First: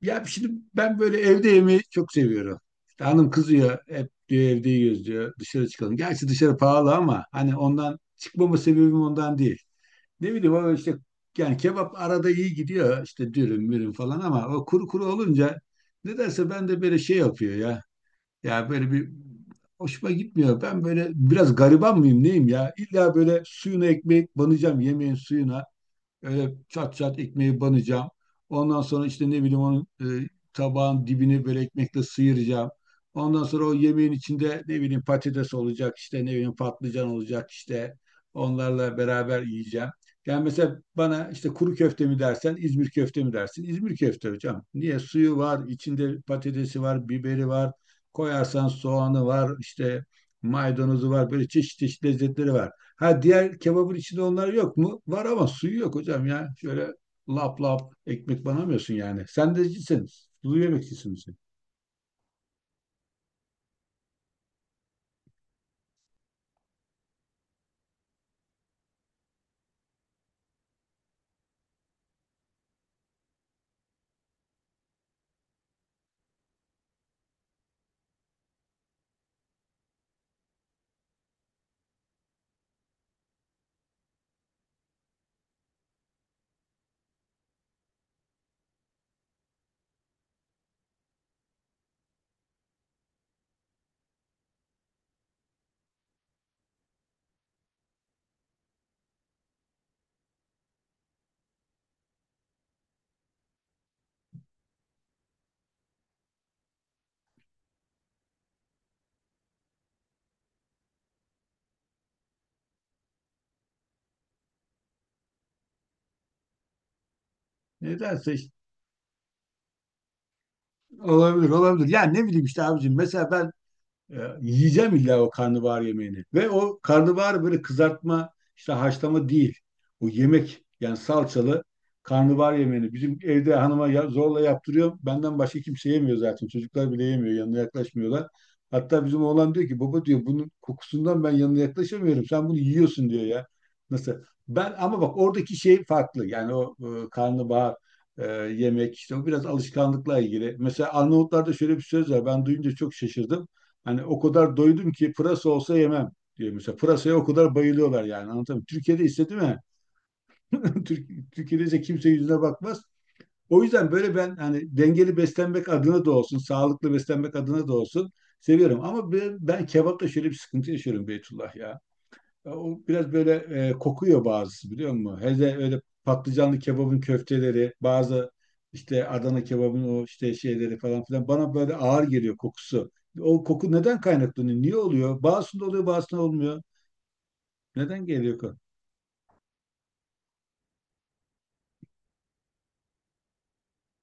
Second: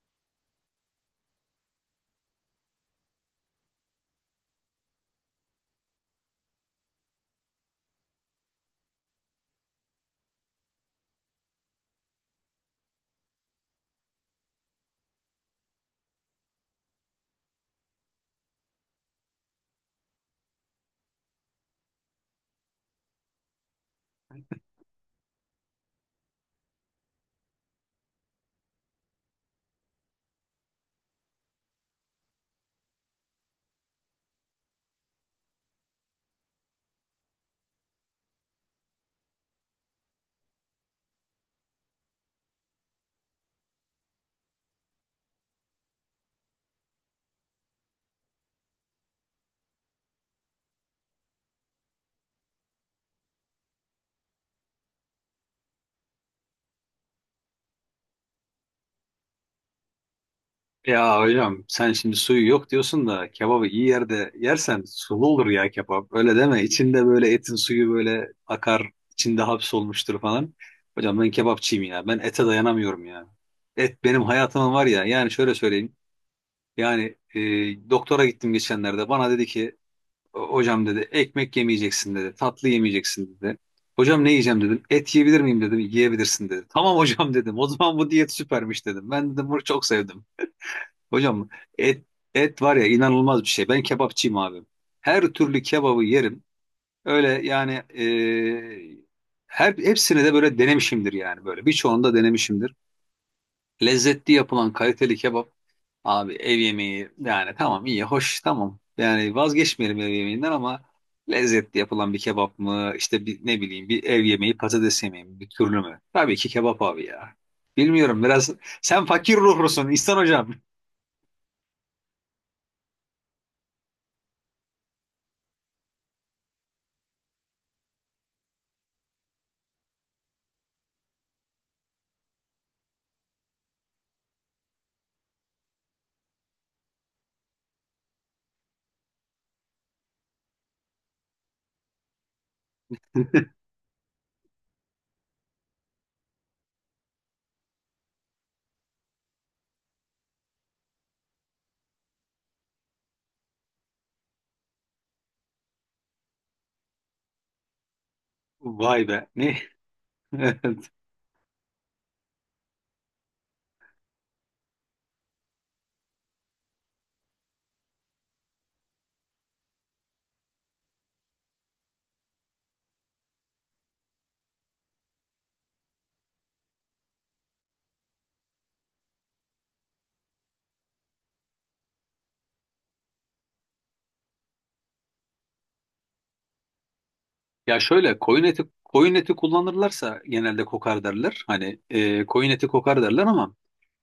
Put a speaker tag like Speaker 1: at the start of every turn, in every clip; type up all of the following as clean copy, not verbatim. Speaker 1: Ya şimdi ben böyle evde yemeği çok seviyorum. İşte hanım kızıyor hep diyor evde yiyoruz diyor dışarı çıkalım. Gerçi dışarı pahalı ama hani ondan çıkmama sebebim ondan değil. Ne bileyim o işte yani kebap arada iyi gidiyor işte dürüm mürüm falan ama o kuru kuru olunca nedense ben de böyle şey yapıyor ya. Ya böyle bir hoşuma gitmiyor. Ben böyle biraz gariban mıyım neyim ya? İlla böyle suyunu ekmek banacağım yemeğin suyuna. Öyle çat çat ekmeği banacağım. Ondan sonra işte ne bileyim onun tabağın dibini böyle ekmekle sıyıracağım. Ondan sonra o yemeğin içinde ne bileyim patates olacak işte ne bileyim patlıcan olacak işte onlarla beraber yiyeceğim. Yani mesela bana işte kuru köfte mi dersen İzmir köfte mi dersin? İzmir köfte hocam. Niye? Suyu var, içinde patatesi var, biberi var, koyarsan soğanı var, işte maydanozu var, böyle çeşit çeşit lezzetleri var. Ha diğer kebabın içinde onlar yok mu? Var ama suyu yok hocam ya. Şöyle lap lap ekmek banamıyorsun yani. Sendecisin. Sulu yemekçisin
Speaker 2: Ya
Speaker 1: sen.
Speaker 2: hocam sen şimdi suyu yok diyorsun da kebabı iyi yerde yersen sulu olur ya kebap. Öyle deme. İçinde böyle etin suyu böyle akar, içinde hapsolmuştur falan. Hocam ben kebapçıyım ya. Ben ete dayanamıyorum ya. Et benim hayatımın var ya. Yani şöyle söyleyeyim. Yani doktora gittim geçenlerde. Bana dedi ki hocam dedi ekmek yemeyeceksin dedi. Tatlı yemeyeceksin dedi. Hocam ne yiyeceğim dedim. Et yiyebilir miyim dedim. Yiyebilirsin dedi. Tamam hocam dedim. O zaman bu diyet süpermiş dedim. Ben dedim bunu çok sevdim. Hocam et et var ya inanılmaz bir şey. Ben kebapçıyım abi. Her türlü kebabı yerim. Öyle yani her hepsini de böyle denemişimdir yani böyle. Birçoğunu da denemişimdir. Lezzetli yapılan kaliteli kebap abi ev yemeği yani tamam iyi hoş tamam. Yani vazgeçmeyelim ev yemeğinden ama lezzetli yapılan bir kebap mı işte bir, ne bileyim bir ev yemeği patates yemeği mi bir türlü mü? Tabii ki kebap abi ya. Bilmiyorum
Speaker 1: Nedense
Speaker 2: biraz
Speaker 1: işte,
Speaker 2: sen fakir ruhlusun İhsan hocam.
Speaker 1: olabilir olabilir. Yani ne bileyim işte abicim. Mesela ben yiyeceğim illa o karnabahar yemeğini. Ve o karnabahar böyle kızartma, işte haşlama değil. O yemek yani salçalı karnabahar yemeğini. Bizim evde hanıma zorla yaptırıyor. Benden başka kimse yemiyor zaten. Çocuklar bile yemiyor. Yanına yaklaşmıyorlar. Hatta bizim oğlan diyor ki baba diyor bunun kokusundan ben yanına yaklaşamıyorum. Sen bunu yiyorsun diyor ya. Nasıl? Ben ama bak oradaki şey farklı. Yani o karnabahar yemek işte o biraz alışkanlıkla ilgili. Mesela Arnavutlarda şöyle bir söz var. Ben duyunca çok şaşırdım. Hani o kadar doydum ki pırasa olsa yemem diyor mesela. Pırasaya o kadar bayılıyorlar yani anlatamıyorum. Türkiye'de
Speaker 2: Vay
Speaker 1: ise
Speaker 2: be.
Speaker 1: değil mi?
Speaker 2: Evet.
Speaker 1: Türkiye'de ise kimse yüzüne bakmaz. O yüzden böyle ben hani dengeli beslenmek adına da olsun, sağlıklı beslenmek adına da olsun seviyorum. Ama ben kebapta şöyle bir sıkıntı yaşıyorum Beytullah ya. Ya o biraz böyle kokuyor bazısı biliyor musun? Hele öyle patlıcanlı kebabın köfteleri, bazı işte Adana kebabın o işte şeyleri falan filan bana böyle ağır geliyor kokusu. O koku neden kaynaklanıyor? Niye oluyor? Bazısında oluyor, bazısında olmuyor.
Speaker 2: Ya
Speaker 1: Neden
Speaker 2: şöyle
Speaker 1: geliyor?
Speaker 2: koyun eti koyun eti kullanırlarsa genelde kokar derler. Hani koyun eti kokar derler ama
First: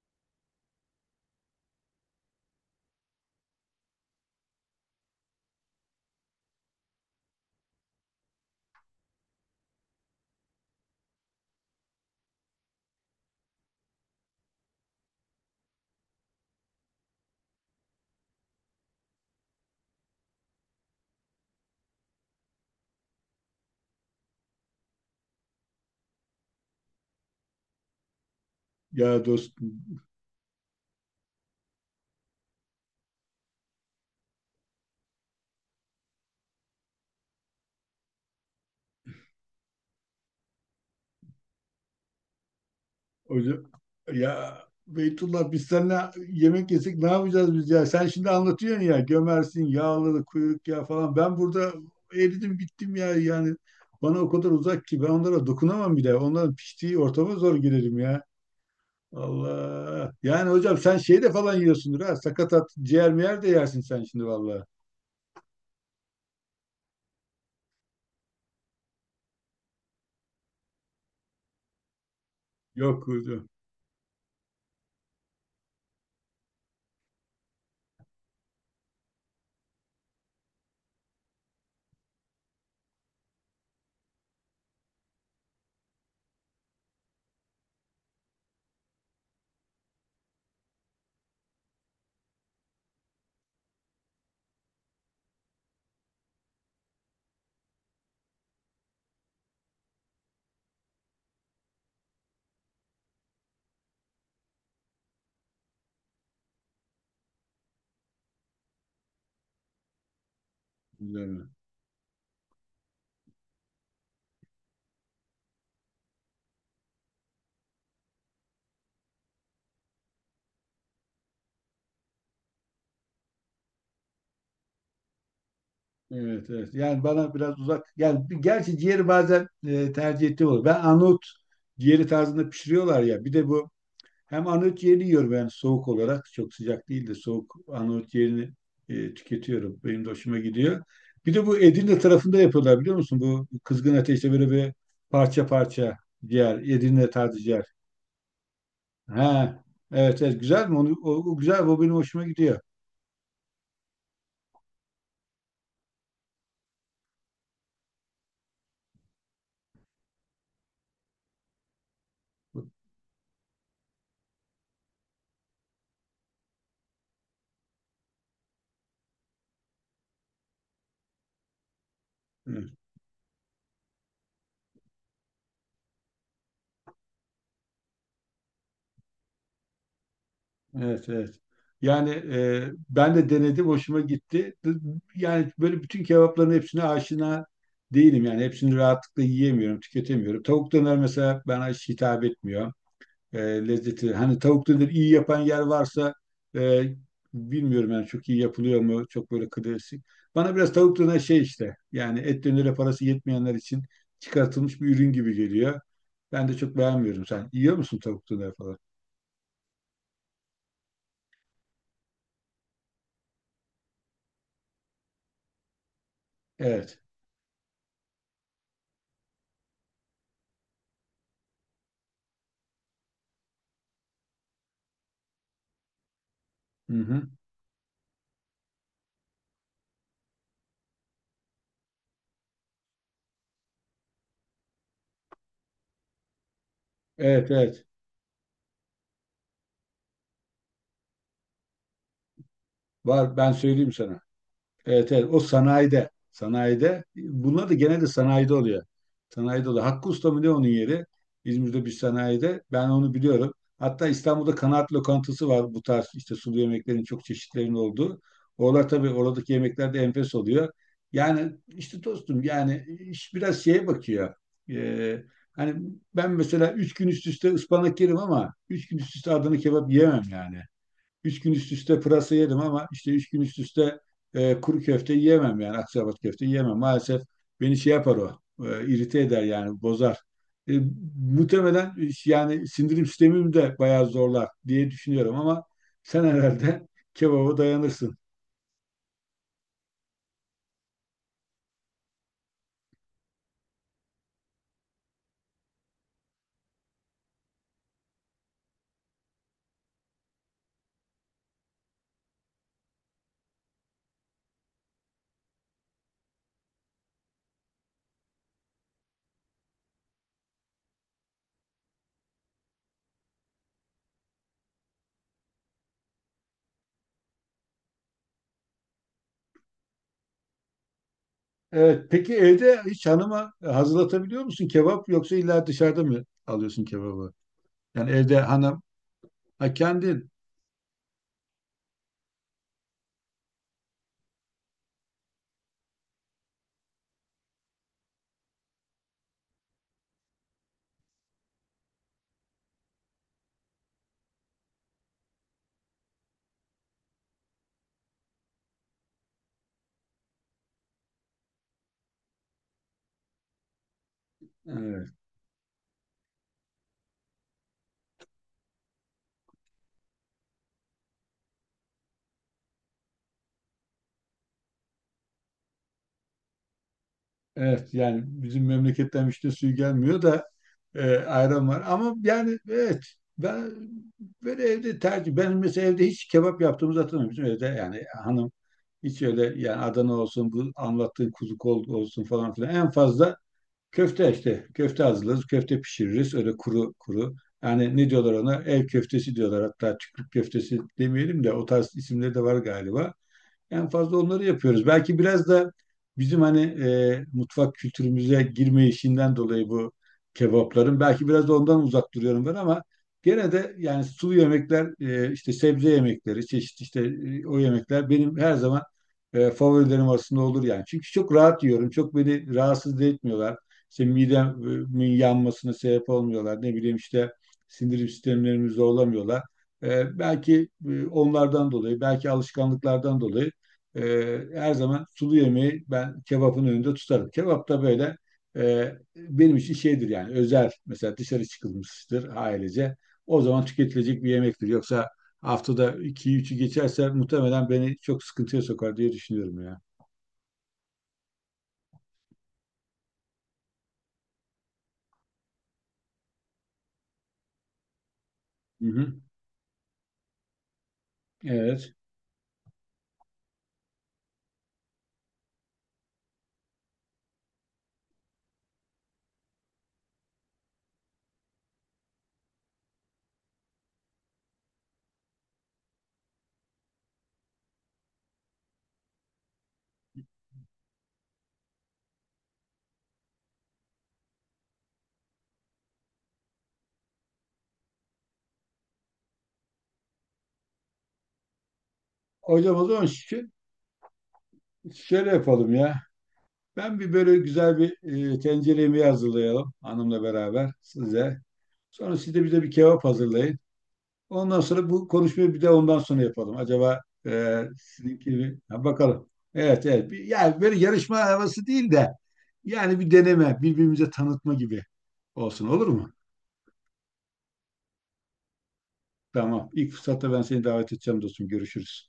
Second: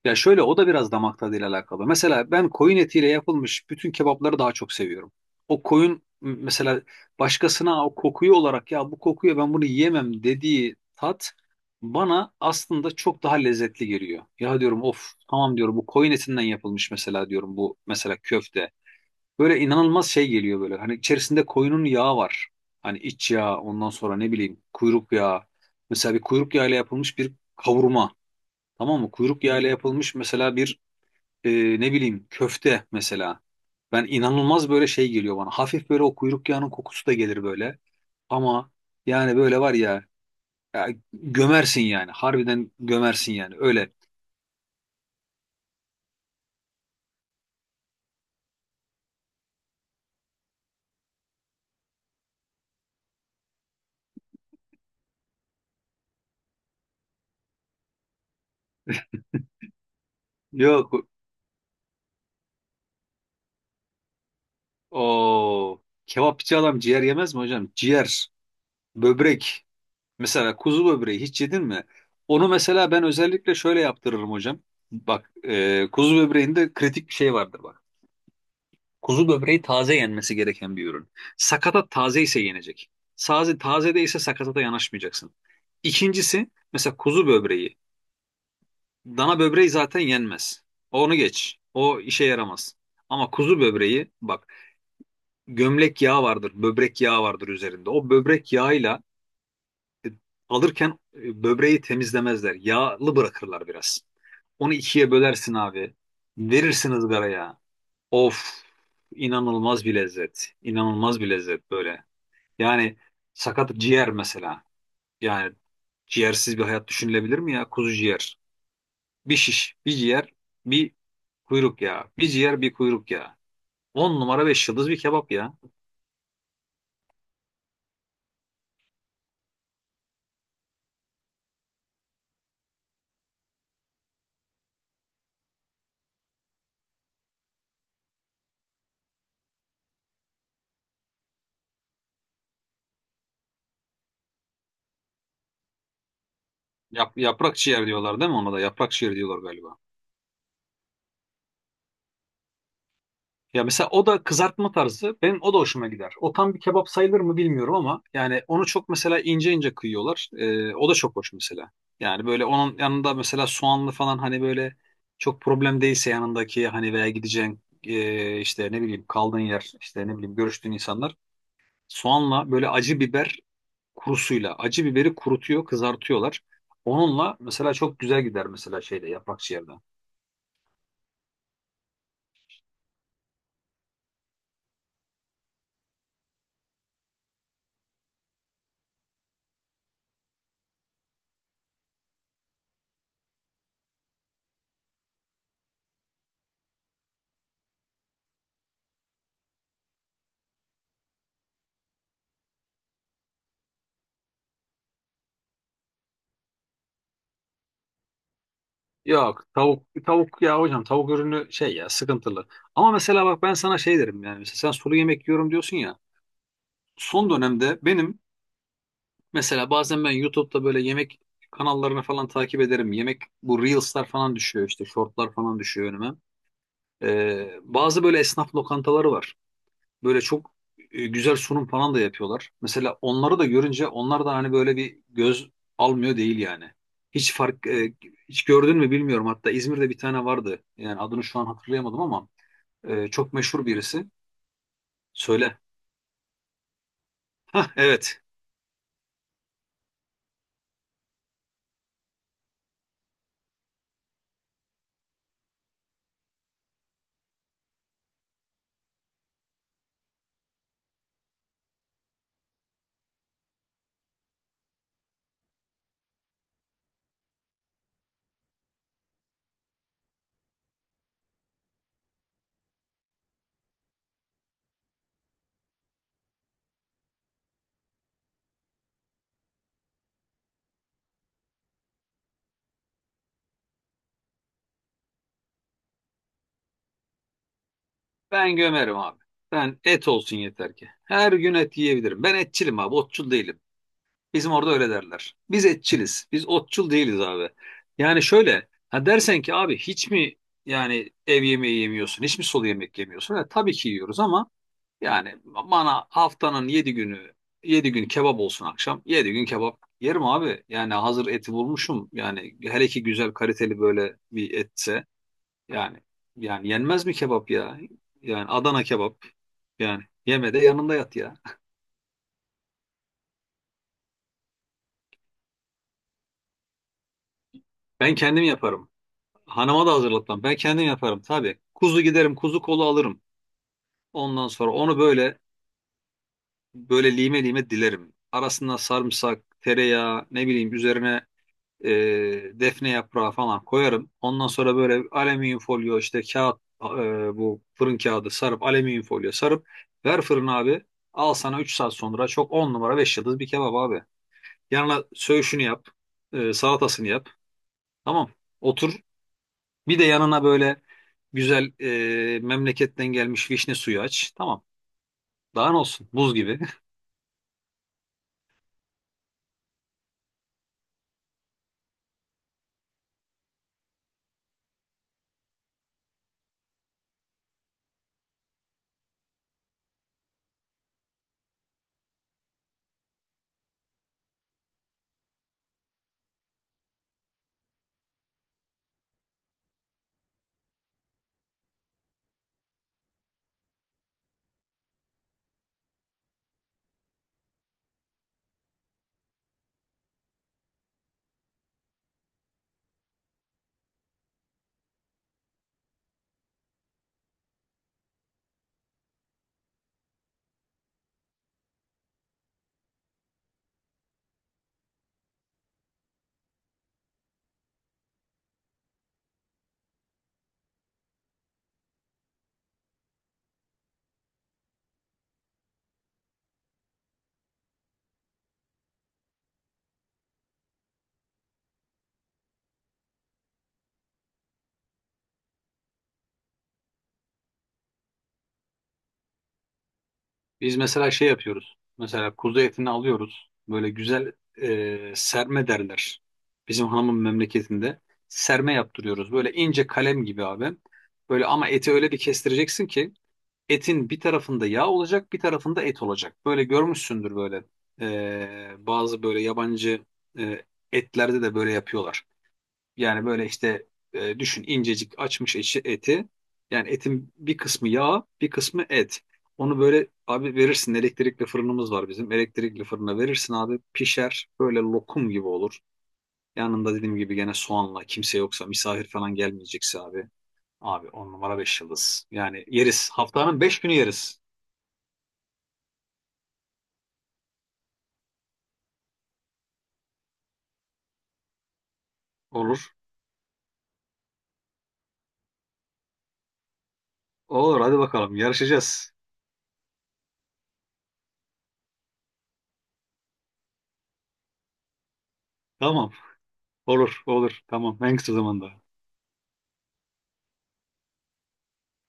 Speaker 2: ya şöyle o da biraz damak tadıyla alakalı. Mesela ben koyun etiyle yapılmış bütün kebapları daha çok seviyorum. O koyun mesela başkasına o kokuyu olarak ya bu kokuyor ben bunu yiyemem dediği tat bana aslında çok daha lezzetli geliyor. Ya diyorum of tamam diyorum bu koyun etinden yapılmış mesela diyorum bu mesela köfte. Böyle inanılmaz şey geliyor böyle. Hani içerisinde koyunun yağı var. Hani iç yağı, ondan sonra ne bileyim kuyruk yağı. Mesela bir kuyruk yağıyla yapılmış bir kavurma. Tamam mı?
Speaker 1: Ya
Speaker 2: Kuyruk
Speaker 1: dost
Speaker 2: yağıyla yapılmış mesela bir e, ne bileyim köfte mesela. Ben inanılmaz böyle şey geliyor bana. Hafif böyle o kuyruk yağının kokusu da gelir böyle. Ama yani böyle var ya, ya gömersin yani. Harbiden gömersin yani.
Speaker 1: Hoca,
Speaker 2: Öyle.
Speaker 1: ya Beytullah biz seninle yemek yesek ne yapacağız biz ya? Sen şimdi anlatıyorsun ya gömersin, yağlı, kuyruk ya falan. Ben burada eridim bittim ya yani. Bana o kadar uzak ki ben onlara dokunamam bile. Onların piştiği ortama zor girerim ya. Allah. Yani hocam sen
Speaker 2: Yok
Speaker 1: şey de falan yiyorsundur ha. Sakatat, ciğer miyer de yersin sen şimdi vallahi.
Speaker 2: o kebapçı adam ciğer yemez mi hocam? Ciğer, böbrek. Mesela kuzu böbreği hiç yedin mi? Onu mesela ben
Speaker 1: Yok
Speaker 2: özellikle şöyle yaptırırım hocam. Bak kuzu böbreğinde kritik bir şey vardır bak. Kuzu böbreği taze yenmesi gereken bir ürün. Sakatat taze ise yenecek. Taze, taze değilse sakatata yanaşmayacaksın. İkincisi mesela kuzu böbreği. Dana böbreği zaten yenmez. Onu geç. O işe yaramaz. Ama kuzu böbreği bak gömlek yağı vardır, böbrek yağı vardır üzerinde. O böbrek yağıyla e, alırken böbreği temizlemezler. Yağlı bırakırlar biraz. Onu ikiye bölersin abi. Verirsin ızgaraya. Of inanılmaz bir lezzet. İnanılmaz bir
Speaker 1: hocam.
Speaker 2: lezzet böyle. Yani sakat ciğer mesela. Yani ciğersiz bir hayat düşünülebilir mi ya? Kuzu ciğer. Bir şiş, bir ciğer, bir kuyruk ya. Bir ciğer, bir kuyruk ya. 10 numara 5 yıldız bir kebap ya.
Speaker 1: Evet, evet. Yani bana biraz uzak. Yani gerçi ciğeri bazen tercih ettiğim olur. Ben Arnavut ciğeri tarzında pişiriyorlar ya. Bir de bu hem Arnavut ciğeri yiyorum yani soğuk olarak. Çok sıcak değil de soğuk Arnavut ciğerini tüketiyorum. Benim de hoşuma gidiyor. Bir de bu Edirne tarafında yapıyorlar biliyor musun? Bu kızgın ateşte böyle bir parça parça ciğer. Edirne
Speaker 2: Yap-
Speaker 1: tarzı
Speaker 2: yaprak
Speaker 1: ciğer.
Speaker 2: ciğer diyorlar değil mi ona da? Yaprak ciğer diyorlar
Speaker 1: Ha,
Speaker 2: galiba.
Speaker 1: evet, evet. Güzel mi? Onu, o güzel. O benim hoşuma gidiyor.
Speaker 2: Ya mesela o da kızartma tarzı. Benim o da hoşuma gider. O tam bir kebap sayılır mı bilmiyorum ama yani onu çok mesela ince ince kıyıyorlar. O da çok hoş mesela. Yani böyle onun yanında mesela soğanlı falan hani böyle çok problem değilse yanındaki hani veya gideceğin işte ne bileyim kaldığın yer işte ne bileyim görüştüğün insanlar soğanla böyle
Speaker 1: Evet.
Speaker 2: acı biber kurusuyla acı biberi kurutuyor kızartıyorlar. Onunla mesela çok güzel gider mesela şeyde yaprak ciğerde.
Speaker 1: Evet, evet. Yani ben de denedim, hoşuma gitti. Yani böyle bütün kebapların hepsine aşina değilim. Yani hepsini rahatlıkla yiyemiyorum, tüketemiyorum. Tavuk döner mesela bana hiç hitap etmiyor. Lezzeti. Hani tavuk döner iyi yapan yer varsa e, bilmiyorum yani çok iyi yapılıyor mu? Çok böyle klasik. Bana biraz tavuk döner şey işte. Yani et dönere parası yetmeyenler için çıkartılmış bir ürün gibi geliyor. Ben de çok beğenmiyorum. Sen yiyor musun tavuk döner falan?
Speaker 2: Yok tavuk ya hocam tavuk ürünü şey ya sıkıntılı. Ama mesela bak ben sana şey derim yani mesela sen sulu yemek yiyorum diyorsun ya.
Speaker 1: Evet.
Speaker 2: Son dönemde benim mesela bazen ben YouTube'da böyle yemek kanallarını falan takip ederim. Yemek bu Reels'lar falan düşüyor işte shortlar falan düşüyor önüme.
Speaker 1: Hı hı.
Speaker 2: Bazı böyle esnaf lokantaları var. Böyle çok güzel sunum falan da yapıyorlar. Mesela onları da görünce onlar da hani böyle bir göz almıyor değil yani. Hiç
Speaker 1: Evet,
Speaker 2: fark
Speaker 1: evet.
Speaker 2: e, hiç gördün mü bilmiyorum. Hatta İzmir'de bir tane vardı. Yani adını şu an hatırlayamadım ama çok
Speaker 1: Var ben
Speaker 2: meşhur
Speaker 1: söyleyeyim
Speaker 2: birisi.
Speaker 1: sana. Evet evet o
Speaker 2: Söyle.
Speaker 1: sanayide. Sanayide. Bunlar
Speaker 2: Hah
Speaker 1: da genelde
Speaker 2: evet.
Speaker 1: sanayide oluyor. Sanayide oluyor. Hakkı Usta mı ne onun yeri? İzmir'de bir sanayide. Ben onu biliyorum. Hatta İstanbul'da kanaat lokantası var bu tarz işte sulu yemeklerin çok çeşitlerinin olduğu. Oralar tabii oradaki yemekler de enfes oluyor. Yani işte dostum yani iş biraz şeye bakıyor. Ee, hani ben mesela üç gün üst üste ıspanak yerim ama üç gün üst üste Adana kebap yiyemem yani. Üç gün üst üste pırasa yedim ama işte üç gün üst üste kuru köfte yiyemem yani akçaabat köfte yiyemem. Maalesef beni şey yapar o, irite eder yani bozar. E, muhtemelen yani sindirim sistemimi de bayağı zorlar diye düşünüyorum ama sen herhalde kebaba dayanırsın.
Speaker 2: Ben gömerim abi. Ben et olsun yeter ki. Her gün et yiyebilirim. Ben etçilim abi, otçul değilim. Bizim orada öyle derler. Biz etçiliz. Biz otçul değiliz abi. Yani şöyle ha dersen ki abi hiç mi yani ev yemeği yemiyorsun? Hiç mi sulu yemek yemiyorsun? Ha, tabii ki yiyoruz ama yani bana haftanın 7 günü 7 gün kebap olsun akşam. 7 gün kebap yerim abi. Yani hazır eti bulmuşum. Yani hele ki güzel kaliteli böyle bir etse yani yani yenmez mi kebap ya? Yani Adana kebap. Yani yeme de yanında yat ya.
Speaker 1: Evet, peki evde hiç hanıma hazırlatabiliyor musun kebap yoksa illa dışarıda mı alıyorsun kebabı? Yani
Speaker 2: Ben
Speaker 1: evde
Speaker 2: kendim
Speaker 1: hanım,
Speaker 2: yaparım.
Speaker 1: ha
Speaker 2: Hanıma da
Speaker 1: kendin.
Speaker 2: hazırlatmam. Ben kendim yaparım tabii. Kuzu giderim, kuzu kolu alırım. Ondan sonra onu böyle lime lime dilerim. Arasına sarımsak, tereyağı, ne bileyim üzerine e, defne yaprağı falan koyarım. Ondan sonra böyle alüminyum folyo işte bu fırın kağıdı sarıp alüminyum folyo sarıp ver fırına abi. Al sana 3 saat sonra çok 10 numara 5 yıldız bir kebap abi. Yanına
Speaker 1: Evet,
Speaker 2: söğüşünü yap, salatasını yap. Tamam. Otur. Bir de yanına böyle güzel memleketten gelmiş vişne suyu aç. Tamam. Daha ne olsun? Buz gibi.
Speaker 1: evet yani bizim memleketten işte suyu gelmiyor da ayran var. Ama yani evet ben böyle evde tercih. Ben mesela evde hiç kebap yaptığımızı hatırlamıyorum. Bizim evde yani hanım hiç öyle yani Adana olsun bu anlattığın kuzu kol olsun falan filan. En fazla köfte işte köfte hazırlarız. Köfte pişiririz öyle kuru kuru. Yani ne diyorlar ona? Ev köftesi diyorlar. Hatta çiftlik köftesi demeyelim de o tarz isimleri de var galiba. En fazla onları yapıyoruz. Belki biraz da bizim hani mutfak kültürümüze girme işinden dolayı bu kebapların. Belki biraz da ondan uzak duruyorum ben ama gene de yani sulu yemekler, işte sebze yemekleri, çeşit işte o yemekler benim her zaman favorilerim arasında olur yani. Çünkü çok rahat yiyorum. Çok beni rahatsız da etmiyorlar. İşte midemin yanmasına sebep olmuyorlar. Ne bileyim işte sindirim sistemlerimizi zorlamıyorlar. Belki onlardan dolayı, belki alışkanlıklardan dolayı her zaman sulu yemeği ben kebapın önünde tutarım. Kebap da böyle benim için şeydir yani özel mesela dışarı çıkılmıştır ailece. O zaman tüketilecek bir yemektir. Yoksa haftada 2 üçü geçerse muhtemelen beni çok sıkıntıya sokar diye düşünüyorum ya.
Speaker 2: Biz mesela şey yapıyoruz. Mesela kuzu etini alıyoruz. Böyle güzel serme derler. Bizim hanımın memleketinde serme
Speaker 1: Hı hı.
Speaker 2: yaptırıyoruz. Böyle ince kalem gibi abi. Böyle ama
Speaker 1: Evet.
Speaker 2: eti öyle bir kestireceksin ki etin bir tarafında yağ olacak, bir tarafında et olacak. Böyle görmüşsündür böyle. Bazı böyle yabancı e, etlerde de böyle yapıyorlar. Yani böyle işte düşün incecik açmış eşi eti. Yani etin bir kısmı yağ, bir kısmı et. Onu böyle abi verirsin elektrikli fırınımız var bizim. Elektrikli fırına verirsin abi pişer böyle lokum gibi olur. Yanında dediğim gibi gene soğanla kimse yoksa misafir falan gelmeyecekse abi. Abi 10 numara 5 yıldız. Yani
Speaker 1: Hocam o zaman
Speaker 2: yeriz. Haftanın 5 günü yeriz.
Speaker 1: şöyle yapalım ya. Ben bir böyle güzel bir tencere yemeği hazırlayalım hanımla beraber size. Sonra siz de bize bir
Speaker 2: Olur.
Speaker 1: kebap hazırlayın. Ondan sonra bu konuşmayı bir de ondan sonra yapalım. Acaba
Speaker 2: Olur hadi
Speaker 1: sizinki
Speaker 2: bakalım
Speaker 1: mi? Ha,
Speaker 2: yarışacağız.
Speaker 1: bakalım. Evet evet. Bir, yani böyle yarışma havası değil de yani bir deneme, birbirimize tanıtma gibi olsun olur
Speaker 2: Tamam.
Speaker 1: mu?
Speaker 2: Olur olur. Tamam en kısa zamanda.
Speaker 1: Tamam. İlk fırsatta ben seni davet edeceğim dostum. Görüşürüz.